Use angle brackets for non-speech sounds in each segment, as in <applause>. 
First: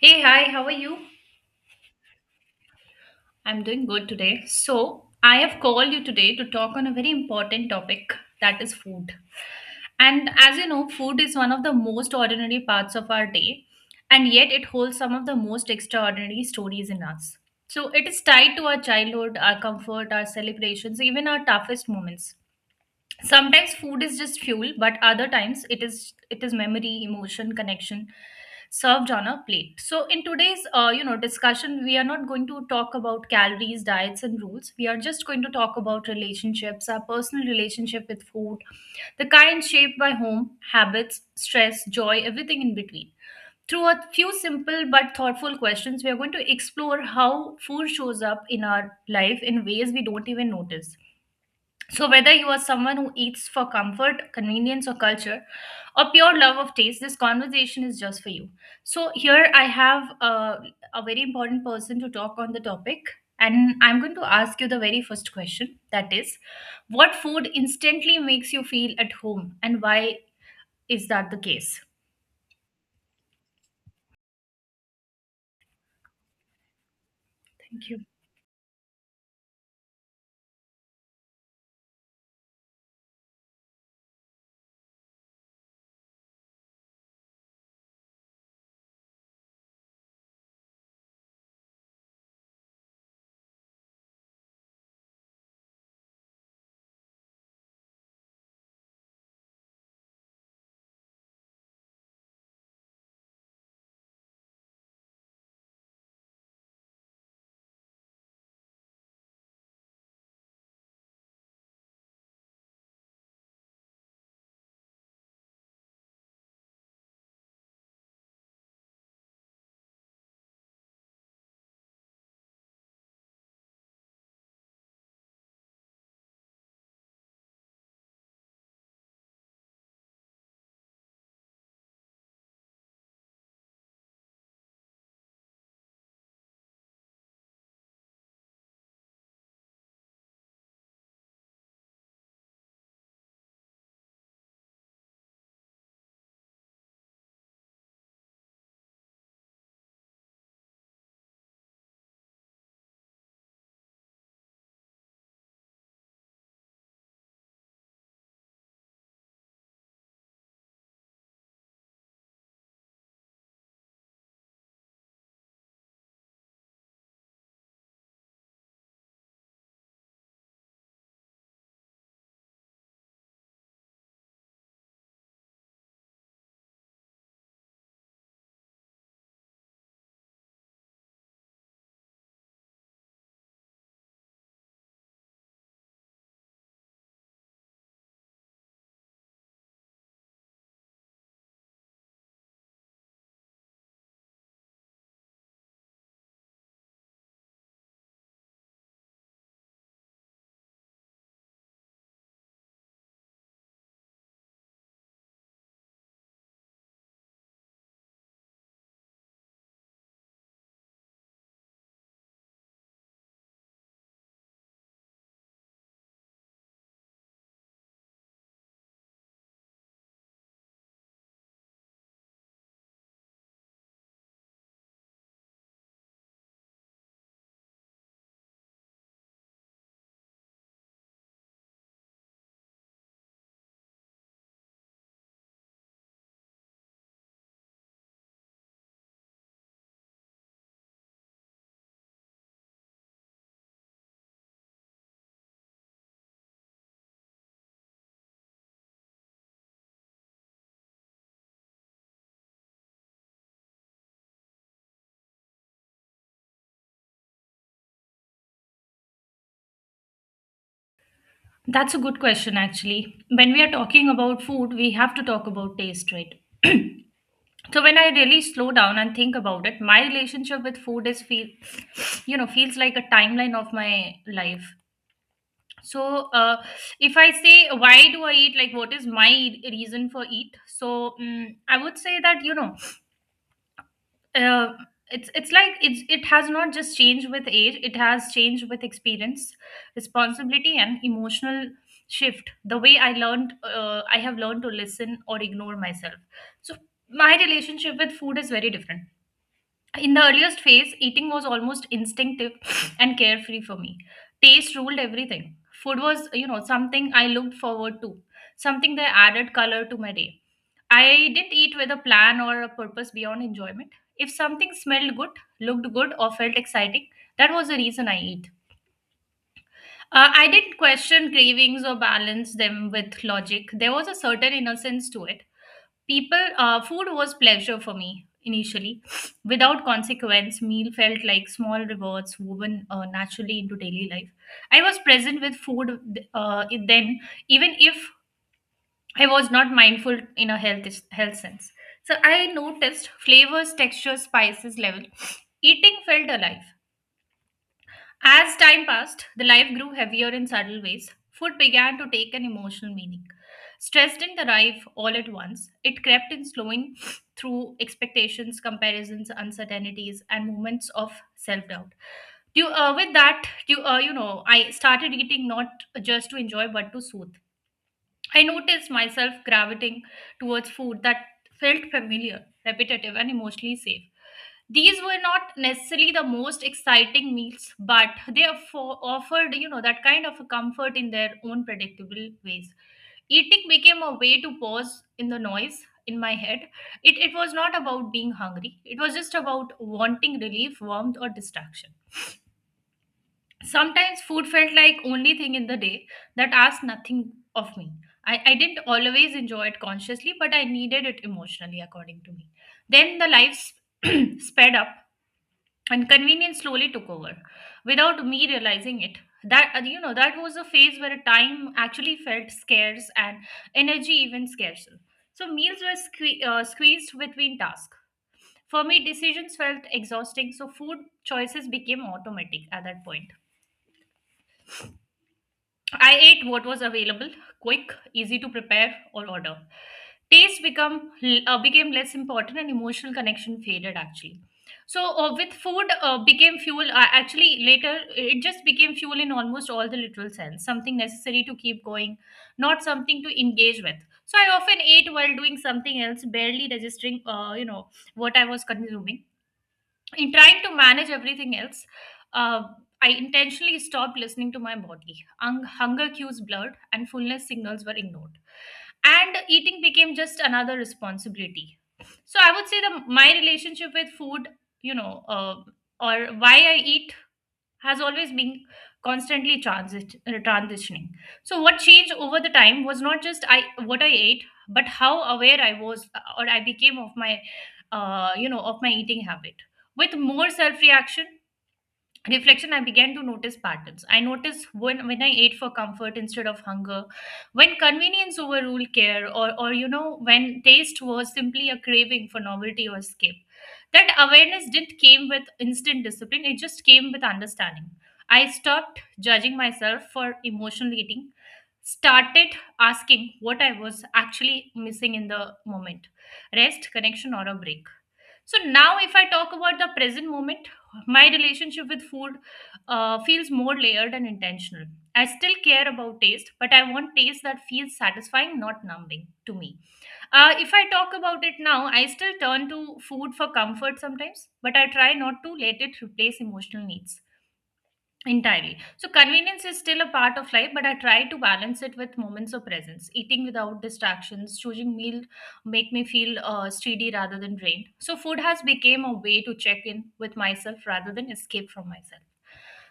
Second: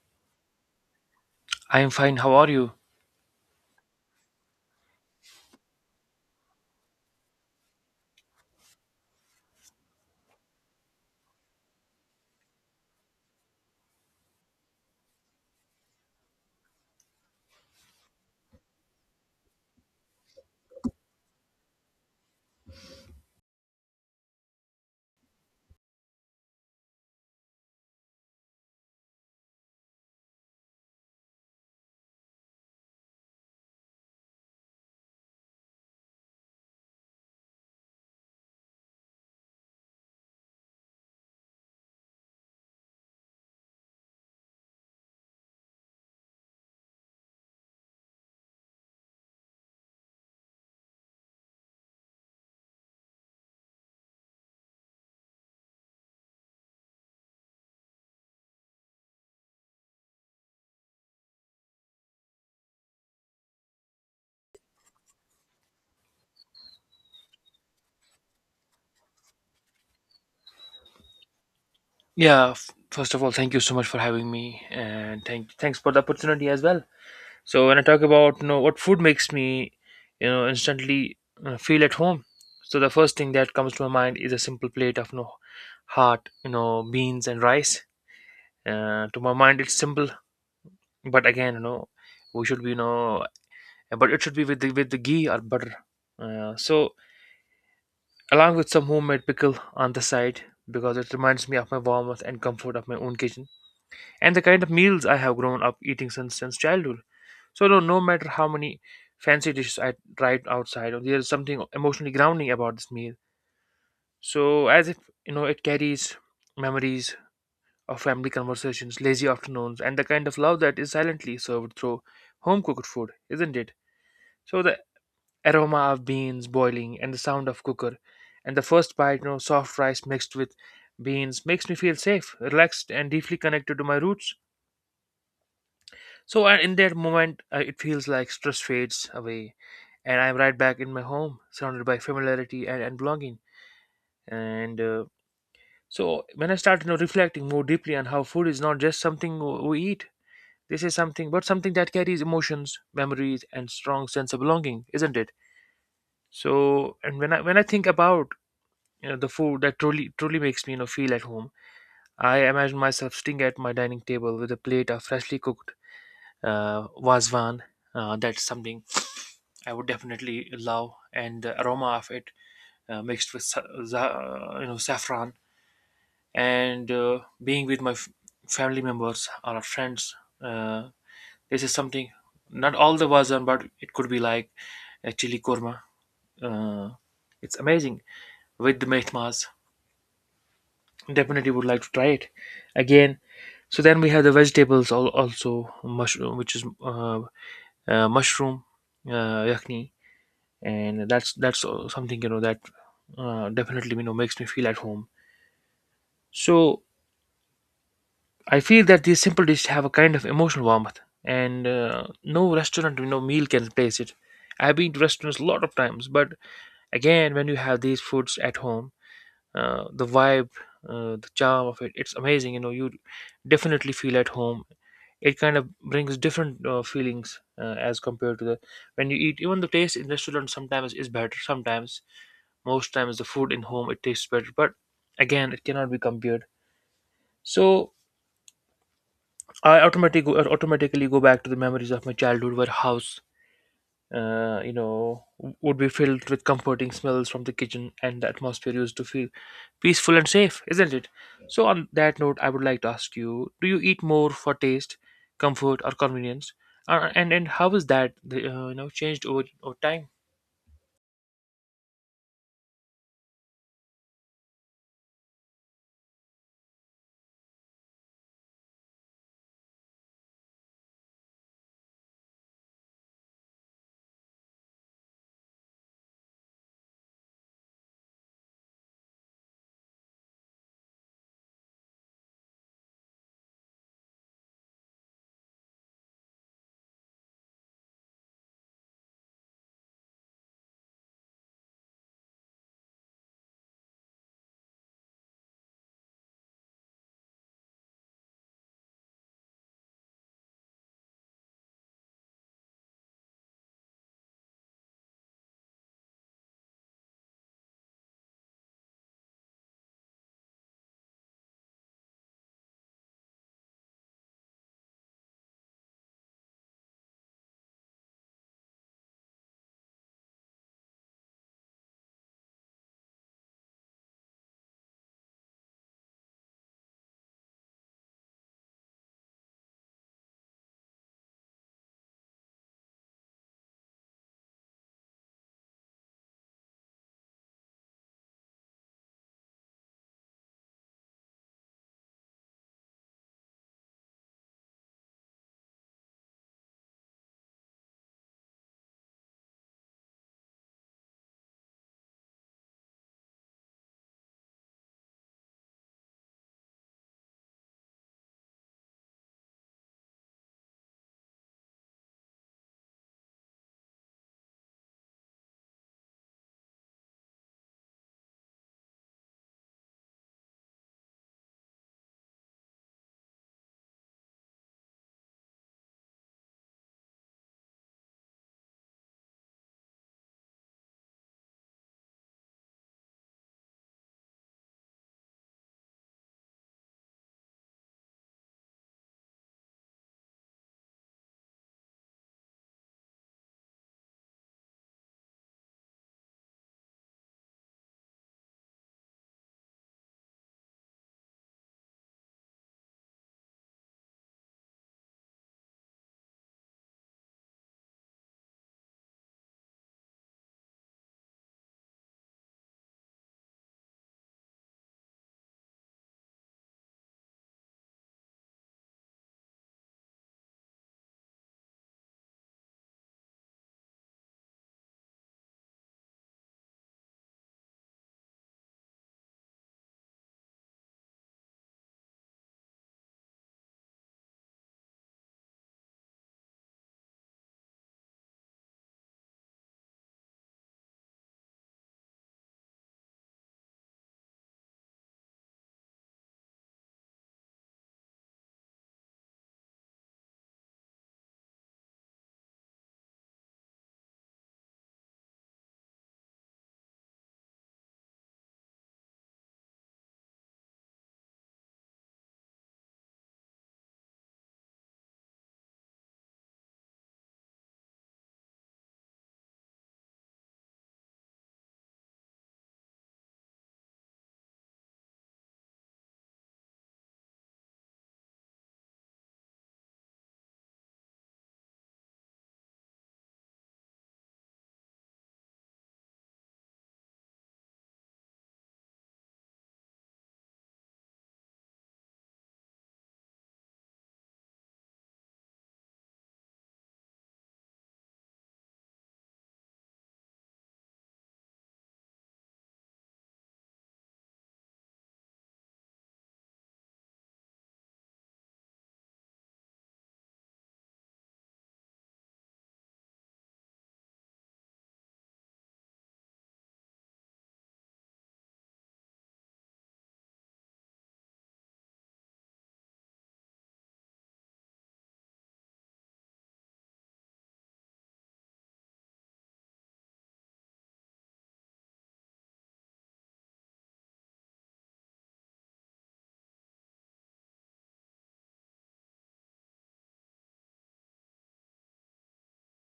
Hey, hi, how are you? I am fine. How are you? I'm doing good today. So, I have called you today to talk on a very important topic that is food. And as you know, food is one of the most ordinary parts of our day, and yet it holds some of the most extraordinary stories in us. So, it is tied to our childhood, our comfort, our celebrations, even our toughest moments. Sometimes food is just fuel, but other times it is memory, emotion, connection served on a plate. So in today's discussion, we are not going to talk about calories, diets and rules. We are just going to talk about relationships, our personal relationship with food, the kind shaped by home, habits, stress, joy, everything in between. Through a few simple but thoughtful questions, we are going to explore how food shows up in our life in ways we don't even notice. So, whether you are someone who eats for comfort, convenience, or culture, or pure love of taste, this conversation is just for you. So, here I have a very important person to talk on the topic, and I'm going to ask you the very first question, that is, what food instantly makes you feel at home, and why is that the case? Yeah. First of all, thank you so much for having me, and thanks for the opportunity as well. So when I Thank you. talk about what food makes me, instantly feel at home. So the first thing that comes to my mind is a simple plate of heart, beans and rice. To my mind, it's simple, but again, we should be but it should be with the ghee or butter. So along with some homemade pickle on the side because it reminds me of my warmth and comfort of my own kitchen, and the kind of meals I have grown up eating since childhood. So no matter how many fancy dishes I tried outside, there is something emotionally grounding about this meal. So as if it carries memories of family conversations, lazy afternoons, and the kind of love that is silently served through home cooked food, isn't it? So the aroma of beans boiling and the sound of cooker, and the first bite, soft rice mixed with beans makes me feel safe, relaxed, and deeply connected to my roots. So in that moment, it feels like stress fades away, and I'm right back in my home, surrounded by familiarity and belonging. And so when I started reflecting more deeply on how food is not just something we eat, this is something, but something that carries emotions, memories, and strong sense of belonging, isn't it? So and when I think about the food that truly makes me feel at home, I imagine myself sitting at my dining table with a plate of freshly cooked wazwan. That's something I would definitely love, and the aroma of it mixed with saffron, and being with my family members or friends. Uh, this is something not all the version, but it could be like a chili korma. Uh, it's amazing with the mehmas. Definitely would like to try it again. So then we have the vegetables also mushroom, which is mushroom yakni, and that's something that definitely makes me feel at home. So I feel that these simple dishes have a kind of emotional warmth, and no restaurant meal can replace it. I've been to restaurants a lot of times, but again, when you have these foods at home, the vibe, the charm of it, it's amazing. You know, you definitely feel at home. It kind of brings different feelings as compared to the when you eat. Even the taste in restaurant sometimes is better, sometimes most times the food in home it tastes better, but again it cannot be compared. So I automatically go back to the memories of my childhood, where house uh, you know, would be filled with comforting smells from the kitchen, and the atmosphere used to feel peaceful and safe, isn't it? So, on that note, I would like to ask you: Do you eat more for taste, comfort, or convenience? And how is that changed over time? That's a good question, actually. When we are talking about food, we have to talk about taste, right? So when I really slow down and think about it, my relationship with food is feel, <sniffs> feels like a timeline of my life. So uh, if I say, why do I eat? Like, what is my reason for eat? So I would say that, uh, it's like it has not just changed with age, it has changed with experience, responsibility and emotional shift, the way I have learned to listen or ignore myself. So my relationship with food is very different. In the earliest phase, eating was almost instinctive <laughs> <sniffs> and carefree for me. Taste ruled everything. Food was, you know, something I looked forward to, something that added color to my day. I didn't eat with a plan or a purpose beyond enjoyment. If something smelled good, looked good, or felt exciting, that was the reason I eat. I didn't question cravings or balance them with logic. There was a certain innocence to it. People Food was pleasure for me initially, <sniffs> without consequence. Meal felt like small rewards woven naturally into daily life. I was present with food, then, even if I was not mindful in a health sense. So I noticed flavors, textures, spices level. <sniffs> Eating felt alive. As time passed, the life grew heavier in subtle ways. Food began to take an emotional meaning. Stress didn't arrive all at once, it crept in slowing through expectations, comparisons, uncertainties, and moments of self doubt. You, with that, you, you know, I started eating not just to enjoy but to soothe. I noticed myself gravitating towards food that felt familiar, repetitive, and emotionally safe. These were not necessarily the most exciting meals, but they offered, you know, that kind of a comfort in their own predictable ways. Eating became a way to pause in the noise in my head. It was not about being hungry, it was just about wanting relief, warmth, or distraction. Sometimes food felt like only thing in the day that asked nothing of me. I didn't always enjoy it consciously, but I needed it emotionally, according to me. Then the lives <clears throat> sped up and convenience slowly took over without me realizing it. That, that was a phase where time actually felt scarce and energy even scarcer. So meals were squeezed between tasks. For me, decisions felt exhausting, so food choices became automatic at that point. I ate what was available, quick, easy to prepare or order. Taste become became less important, and emotional connection faded actually. So with food became fuel. Actually, later it just became fuel in almost all the literal sense. Something necessary to keep going, not something to engage with. So I often ate while doing something else, barely registering, what I was consuming. In trying to manage everything else, uh, I intentionally stopped listening to my body. Hunger cues blurred and fullness signals were ignored. And eating became just another responsibility. So I would say that my relationship with food, you know, uh, or why I eat, has always been constantly transitioning. So what changed over the time was not just I what I ate, but how aware I was, or I became of my, of my eating habit. With more reflection, I began to notice patterns. I noticed when I ate for comfort instead of hunger, when convenience overruled care, or when taste was simply a craving for novelty or escape. That awareness didn't came with instant discipline, it just came with understanding. I stopped judging myself for emotional eating, started asking what I was actually missing in the moment, rest, connection or a break. So now if I talk about the present moment, my relationship with food feels more layered and intentional. I still care about taste, but I want taste that feels satisfying, not numbing to me. If I talk about it now, I still turn to food for comfort sometimes, but I try not to let it replace emotional needs entirely. So, convenience is still a part of life, but I try to balance it with moments of presence. Eating without distractions, choosing meal make me feel steady rather than drained. So, food has become a way to check in with myself rather than escape from myself.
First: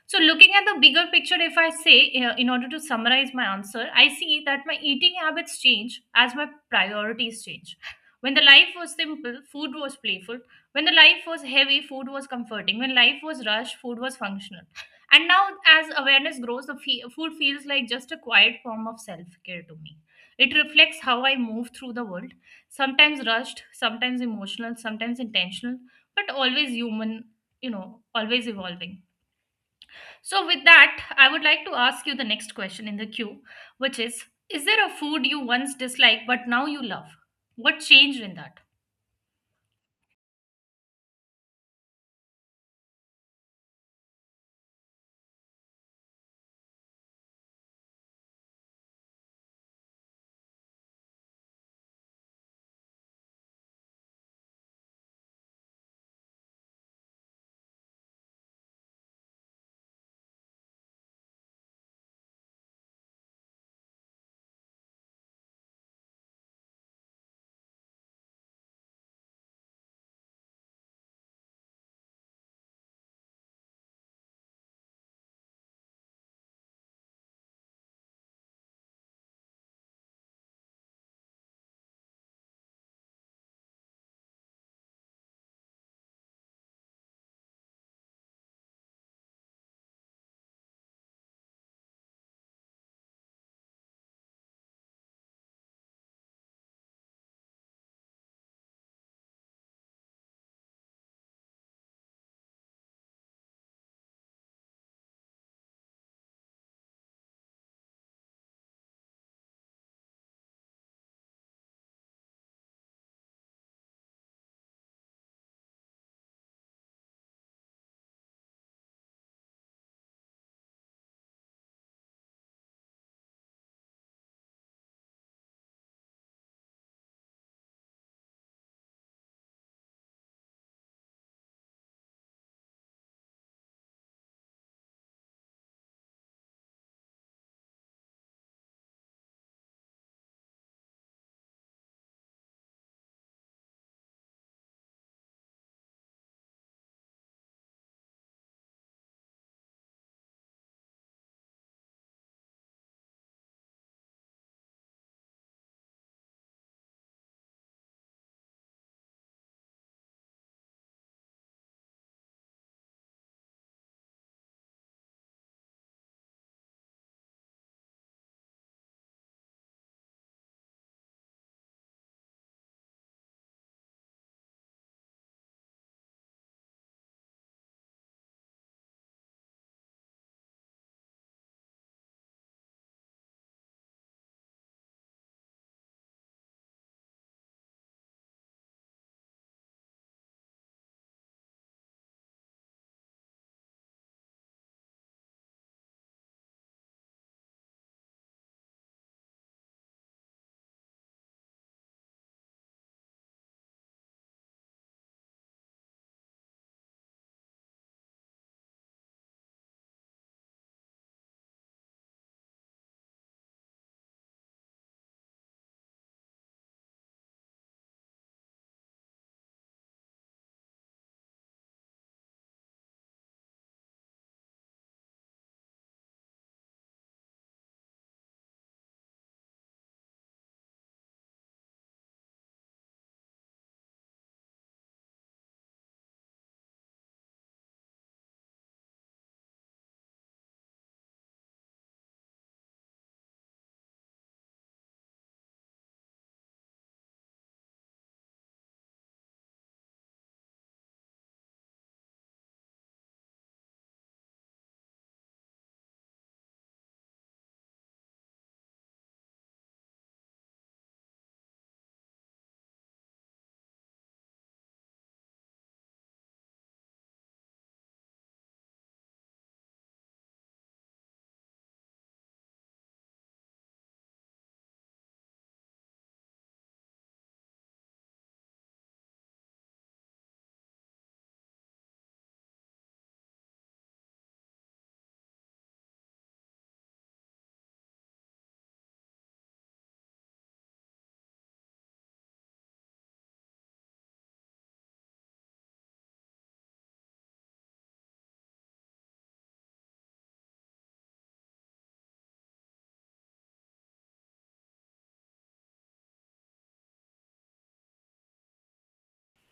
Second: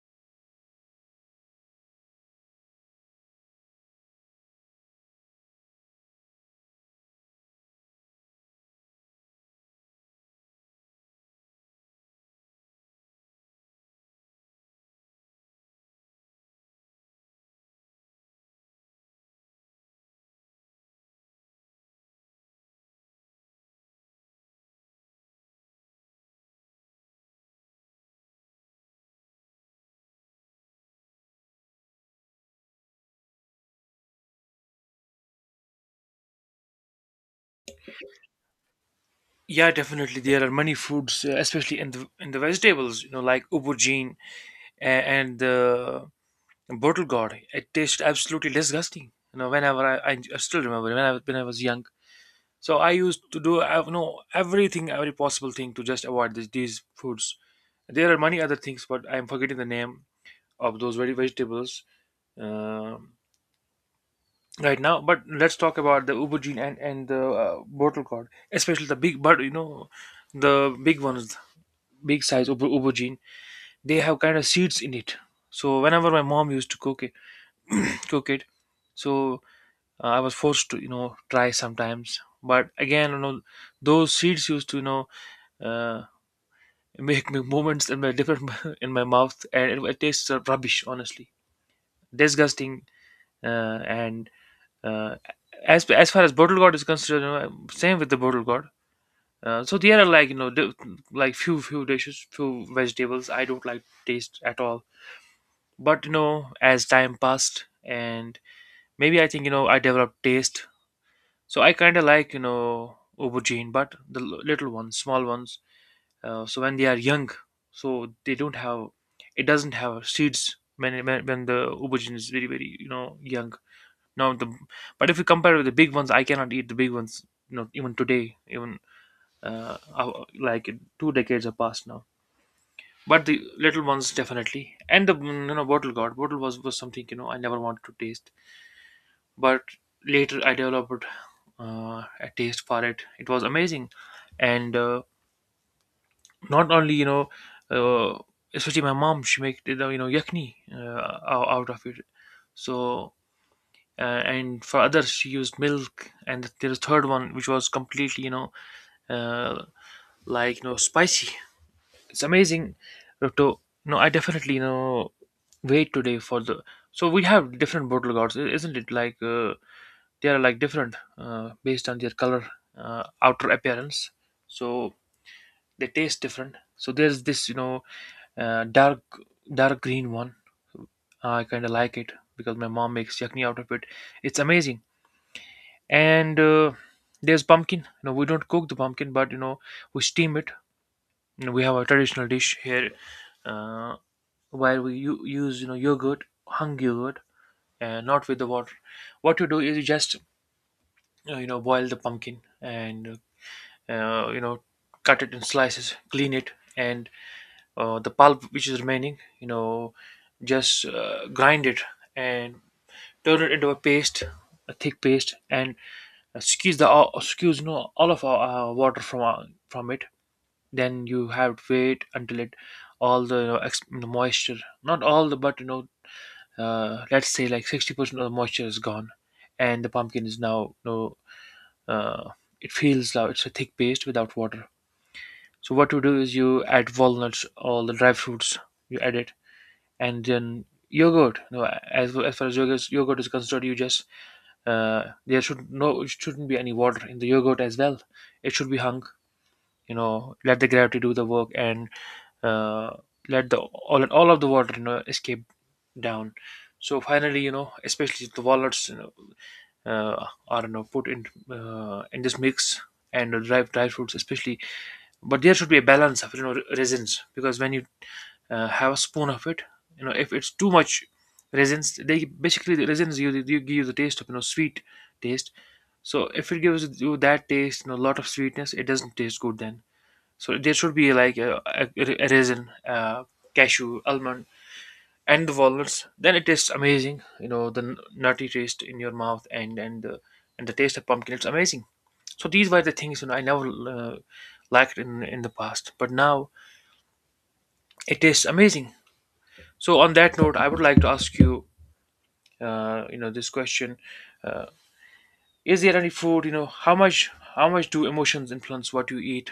So, looking at the bigger picture, if I say, in order to summarize my answer, I see that my eating habits change as my priorities change. When the life was simple, food was playful. When the life was heavy, food was comforting. When life was rushed, food was functional. And now, as awareness grows, the food feels like just a quiet form of self care to me. It reflects how I move through the world, sometimes rushed, sometimes emotional, sometimes intentional, but always human, you know, always evolving. So, with that, I would like to ask you the next question in the queue, which is there a food you once disliked but now you love? What changed in that? Yeah, definitely. There are many foods, especially in the vegetables, you know, like aubergine and the bottle gourd. It tasted absolutely disgusting. You know, whenever I still remember when I was young, so I used to do I know everything, every possible thing to just avoid these foods. There are many other things, but I'm forgetting the name of those very vegetables um right now. But let's talk about the aubergine and the bottle gourd, especially the big, but you know, the big ones, big size aubergine. They have kind of seeds in it. So whenever my mom used to cook it, <clears throat> cook it, so I was forced to try sometimes. But again, you know, those seeds used to uh, make me movements in my different <laughs> in my mouth, and it tastes rubbish. Honestly, disgusting. And uh, as far as bottle gourd is concerned, you know, same with the bottle gourd. So there are like like few dishes, few vegetables I don't like taste at all. But you know, as time passed, and maybe I think I developed taste. So I kind of like aubergine, but the little ones, small ones, so when they are young so they don't have, it doesn't have seeds when when the aubergine is very young. Now the, but if you compare with the big ones, I cannot eat the big ones, you know, even today. Even uh, uh, like two decades have passed now, but the little ones definitely. And the you know, bottle god, bottle was something, you know, I never wanted to taste, but later I developed uh, a taste for it. It was amazing. And not only uh, especially my mom, she make yakni out of it. So uh, and for others she used milk, and there's a third one which was completely uh, like spicy. It's amazing. To, no, I definitely wait today for the. So we have different bottle gourds, isn't it? Like they are like different based on their color, outer appearance, so they taste different. So there's this, you know, uh, dark dark green one. I kind of like it because my mom makes yakni out of it. It's amazing. And there's pumpkin. You know, we don't cook the pumpkin, but you know, we steam it. You know, we have a traditional dish here, uh, where we use yogurt, hung yogurt, and not with the water. What you do is you just boil the pumpkin and uh, you know cut it in slices, clean it, and the pulp which is remaining, you know, just grind it and turn it into a paste, a thick paste, and squeeze, you know, all of our water from it. Then you have to wait until it, all the you know, the moisture, not all the but you know, let's say like 60% of the moisture is gone, and the pumpkin is now, you know, uh, it feels now it's a thick paste without water. So what you do is you add walnuts, all the dry fruits, you add it, and then yogurt. No, as far as yogurt is concerned, you just there should no it shouldn't be any water in the yogurt as well. It should be hung. You know, let the gravity do the work, and uh, let the all of the water, you know, escape down. So finally, you know, especially the walnuts, you know, are, you know, put in this mix, and the dried fruits, especially, but there should be a balance of, you know, resins, because when you have a spoon of it, you know, if it's too much resins, they basically the resins you, you give you the taste of, you know, sweet taste. So if it gives you that taste, you know, a lot of sweetness, it doesn't taste good then. So there should be like a resin, cashew, almond, and the walnuts. Then it tastes amazing. You know, the nutty taste in your mouth and and the taste of pumpkin, it's amazing. So these were the things, you know, I never liked in the past, but now it tastes amazing. So on that note, I would like to ask you you know this question: uh, is there any food, you know, how much do emotions influence what you eat?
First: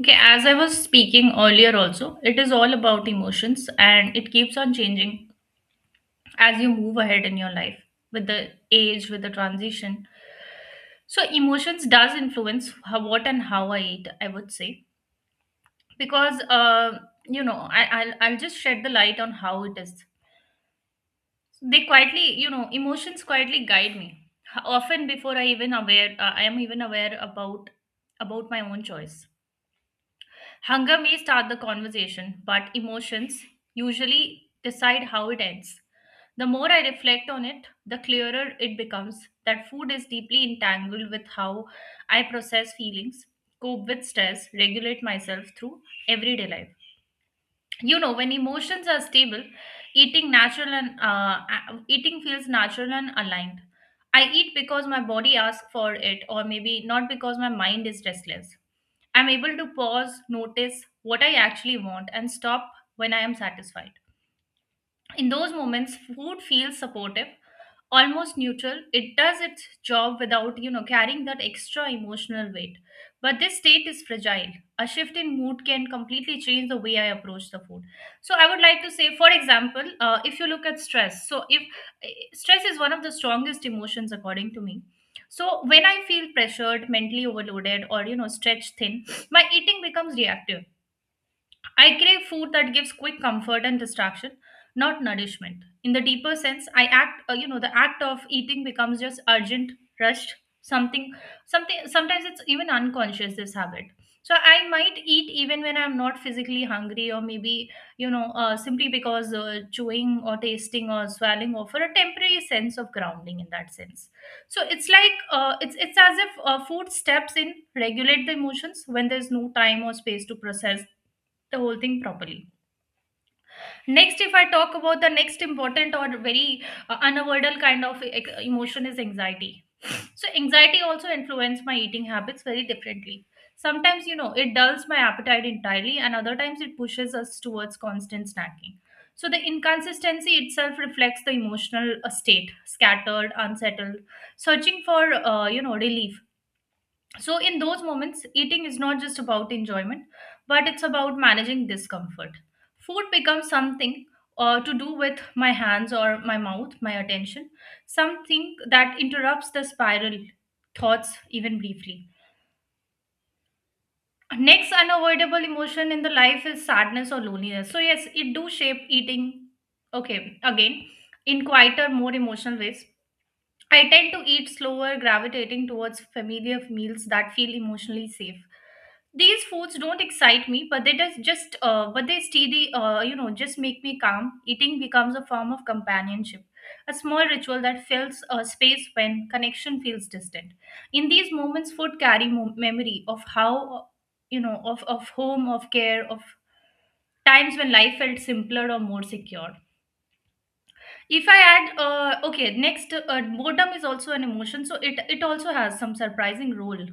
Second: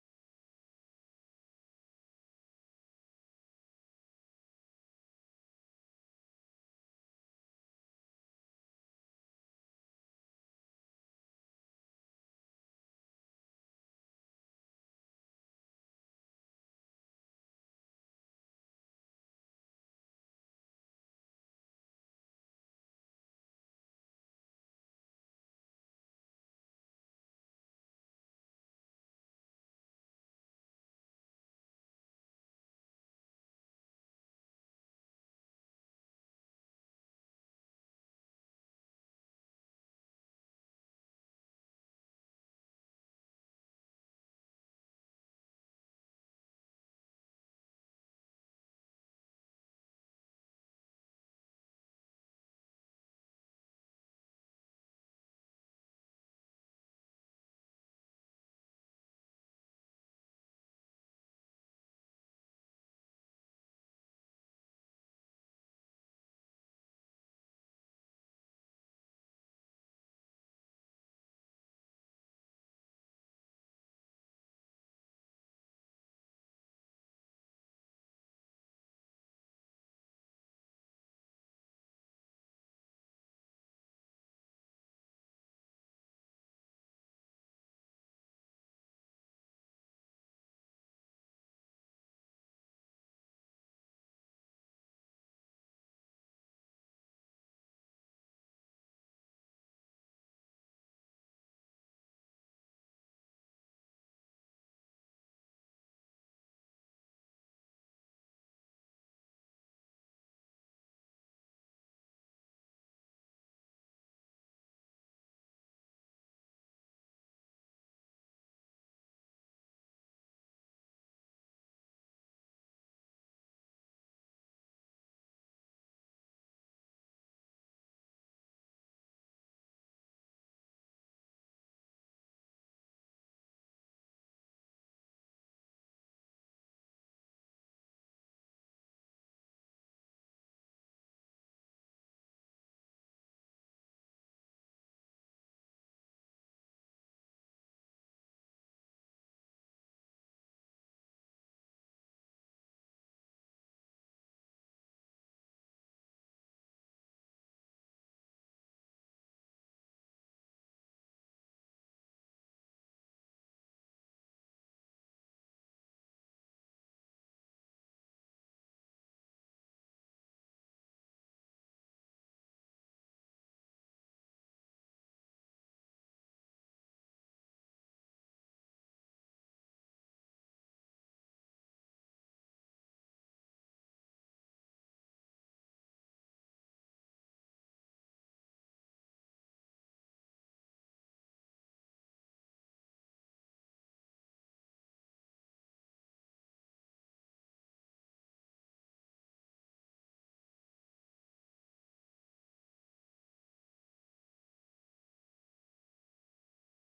Okay, as I was speaking earlier, also, it is all about emotions and it keeps on changing as you move ahead in your life, with the age, with the transition. So emotions does influence how, what and how I eat, I would say. Because I'll just shed the light on how it is. They quietly, emotions quietly guide me, often before I am even aware about my own choice. Hunger may start the conversation, but emotions usually decide how it ends. The more I reflect on it, the clearer it becomes that food is deeply entangled with how I process feelings, cope with stress, regulate myself through everyday life. You know, when emotions are stable, eating feels natural and aligned. I eat because my body asks for it, or maybe not because my mind is restless. I'm able to pause, notice what I actually want, and stop when I am satisfied. In those moments, food feels supportive, almost neutral. It does its job without, you know, carrying that extra emotional weight. But this state is fragile. A shift in mood can completely change the way I approach the food. So I would like to say, for example, if you look at stress, so if stress is one of the strongest emotions according to me. So when I feel pressured, mentally overloaded, or you know, stretched thin, my eating becomes reactive. I crave food that gives quick comfort and distraction, not nourishment. In the deeper sense, I act, you know, the act of eating becomes just urgent, rushed, something, something, sometimes it's even unconscious, this habit. So I might eat even when I'm not physically hungry, or maybe, simply because chewing or tasting or swallowing offer a temporary sense of grounding in that sense. So it's like, it's as if food steps in, regulate the emotions when there's no time or space to process the whole thing properly. Next, if I talk about the next important or very unavoidable kind of emotion is anxiety. So, anxiety also influences my eating habits very differently. Sometimes, you know, it dulls my appetite entirely, and other times it pushes us towards constant snacking. So, the inconsistency itself reflects the emotional state: scattered, unsettled, searching for relief. So, in those moments, eating is not just about enjoyment, but it's about managing discomfort. Food becomes something to do with my hands or my mouth, my attention, something that interrupts the spiral thoughts even briefly. Next unavoidable emotion in the life is sadness or loneliness. So, yes, it do shape eating, okay, again, in quieter, more emotional ways. I tend to eat slower, gravitating towards familiar meals that feel emotionally safe. These foods don't excite me, but they does just but they steady, just make me calm. Eating becomes a form of companionship, a small ritual that fills a space when connection feels distant. In these moments, food carry memory of how, you know, of home, of care, of times when life felt simpler or more secure. If I add, next, boredom is also an emotion, so it also has some surprising role.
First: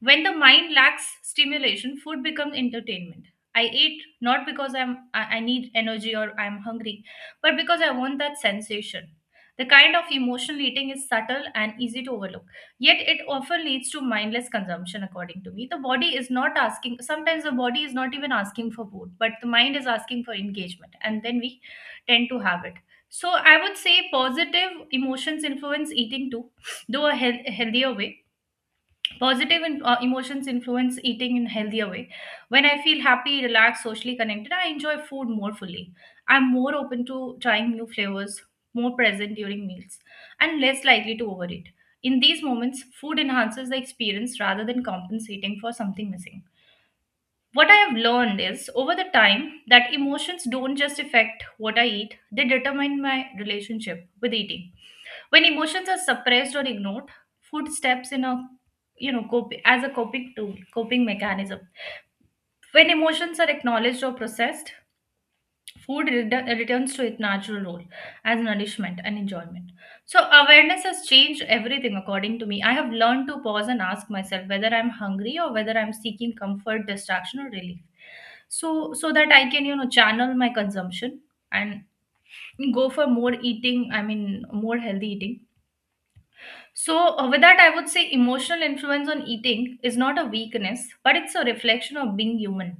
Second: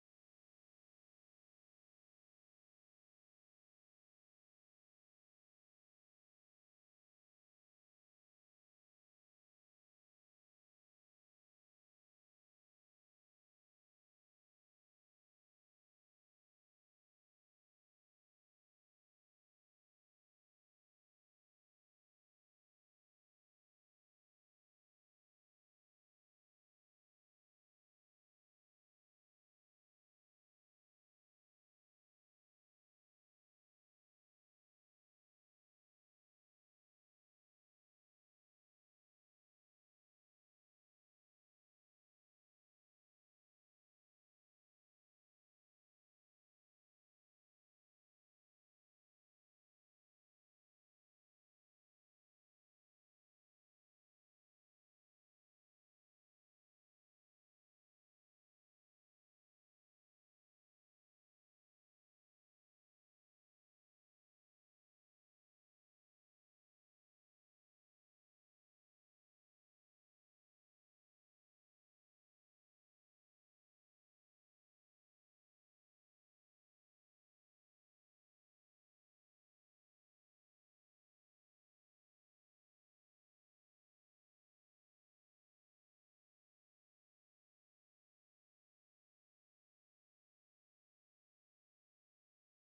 When the mind lacks stimulation, food becomes entertainment. I eat not because I need energy or I'm hungry, but because I want that sensation. The kind of emotional eating is subtle and easy to overlook. Yet it often leads to mindless consumption, according to me. The body is not asking, sometimes the body is not even asking for food, but the mind is asking for engagement, and then we tend to have it. So I would say positive emotions influence eating too, though a healthier way. Positive emotions influence eating in healthier way. When I feel happy, relaxed, socially connected, I enjoy food more fully. I'm more open to trying new flavors, more present during meals, and less likely to overeat. In these moments, food enhances the experience rather than compensating for something missing. What I have learned is over the time that emotions don't just affect what I eat, they determine my relationship with eating. When emotions are suppressed or ignored, food steps in a you know cope as a coping tool, coping mechanism. When emotions are acknowledged or processed, food returns to its natural role as nourishment and enjoyment. So awareness has changed everything. According to me, I have learned to pause and ask myself whether I'm hungry or whether I'm seeking comfort, distraction or relief. So that I can, you know, channel my consumption and go for more eating, I mean more healthy eating. So, with that, I would say emotional influence on eating is not a weakness, but it's a reflection of being human.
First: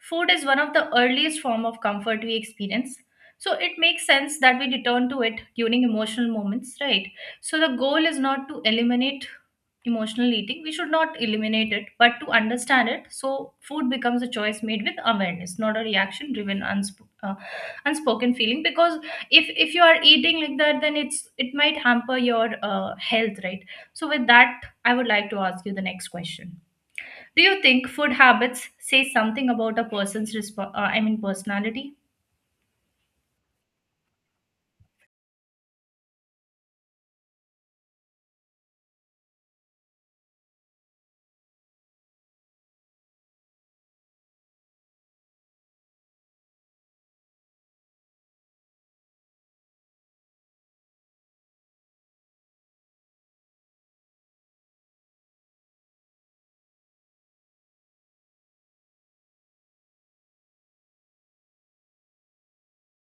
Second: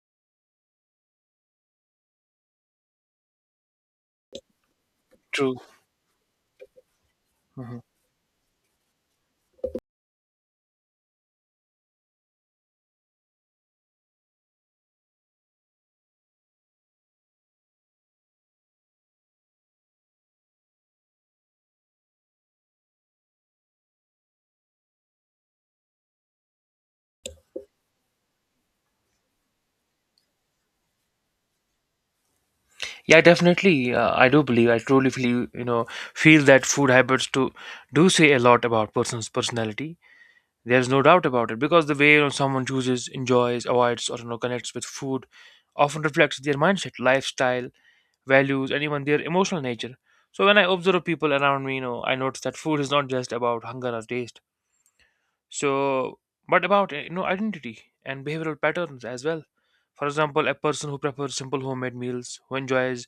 Food is one of the earliest form of comfort we experience. So, it makes sense that we return to it True. during emotional moments, right? So, the Mhm. goal is not to eliminate emotional eating. We should not eliminate it, but to understand it. So, food becomes a choice made with awareness, not a reaction driven unspoken feeling, because if you are eating like that, then it's, it might hamper your health, right? So with that, I would like to ask you the next question. Do you think food habits say something about a person's personality? Yeah, definitely. I do believe. I truly feel that food habits to do say a lot about person's personality. There's no doubt about it, because the way, you know, someone chooses, enjoys, avoids, or, you know, connects with food often reflects their mindset, lifestyle, values, and even their emotional nature. So when I observe people around me, you know, I notice that food is not just about hunger or taste. So, but about identity and behavioral patterns as well. For example, a person who prefers simple homemade meals, who enjoys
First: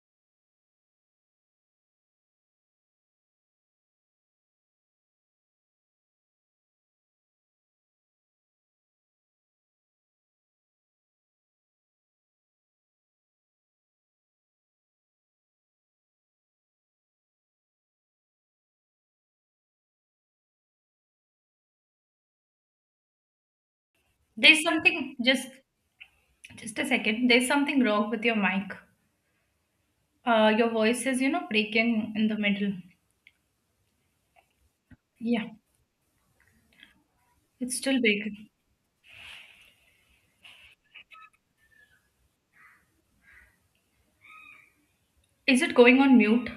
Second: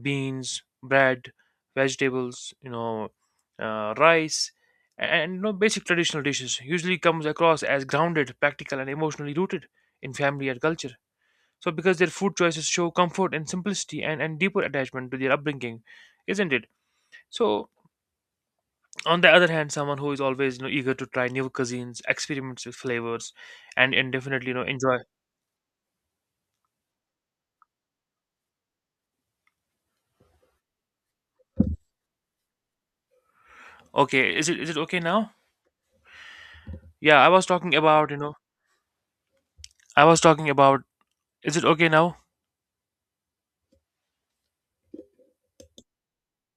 beans, bread, vegetables, you know, rice, and you know, basic traditional dishes, usually comes across as grounded, practical, and emotionally rooted in family and culture. So, because their food choices show comfort and simplicity and deeper attachment to their upbringing, isn't it? So, on the other hand, someone who is always, you know, eager to try new cuisines, experiments with flavors, and definitely, you There's know, enjoy. something, just a second, there's something wrong with your mic. Your voice is, you know, breaking in the middle. Okay, is it okay now? Yeah, Yeah, I was talking it's still about you know breaking. I was talking about. Is it okay now? Is it going on mute?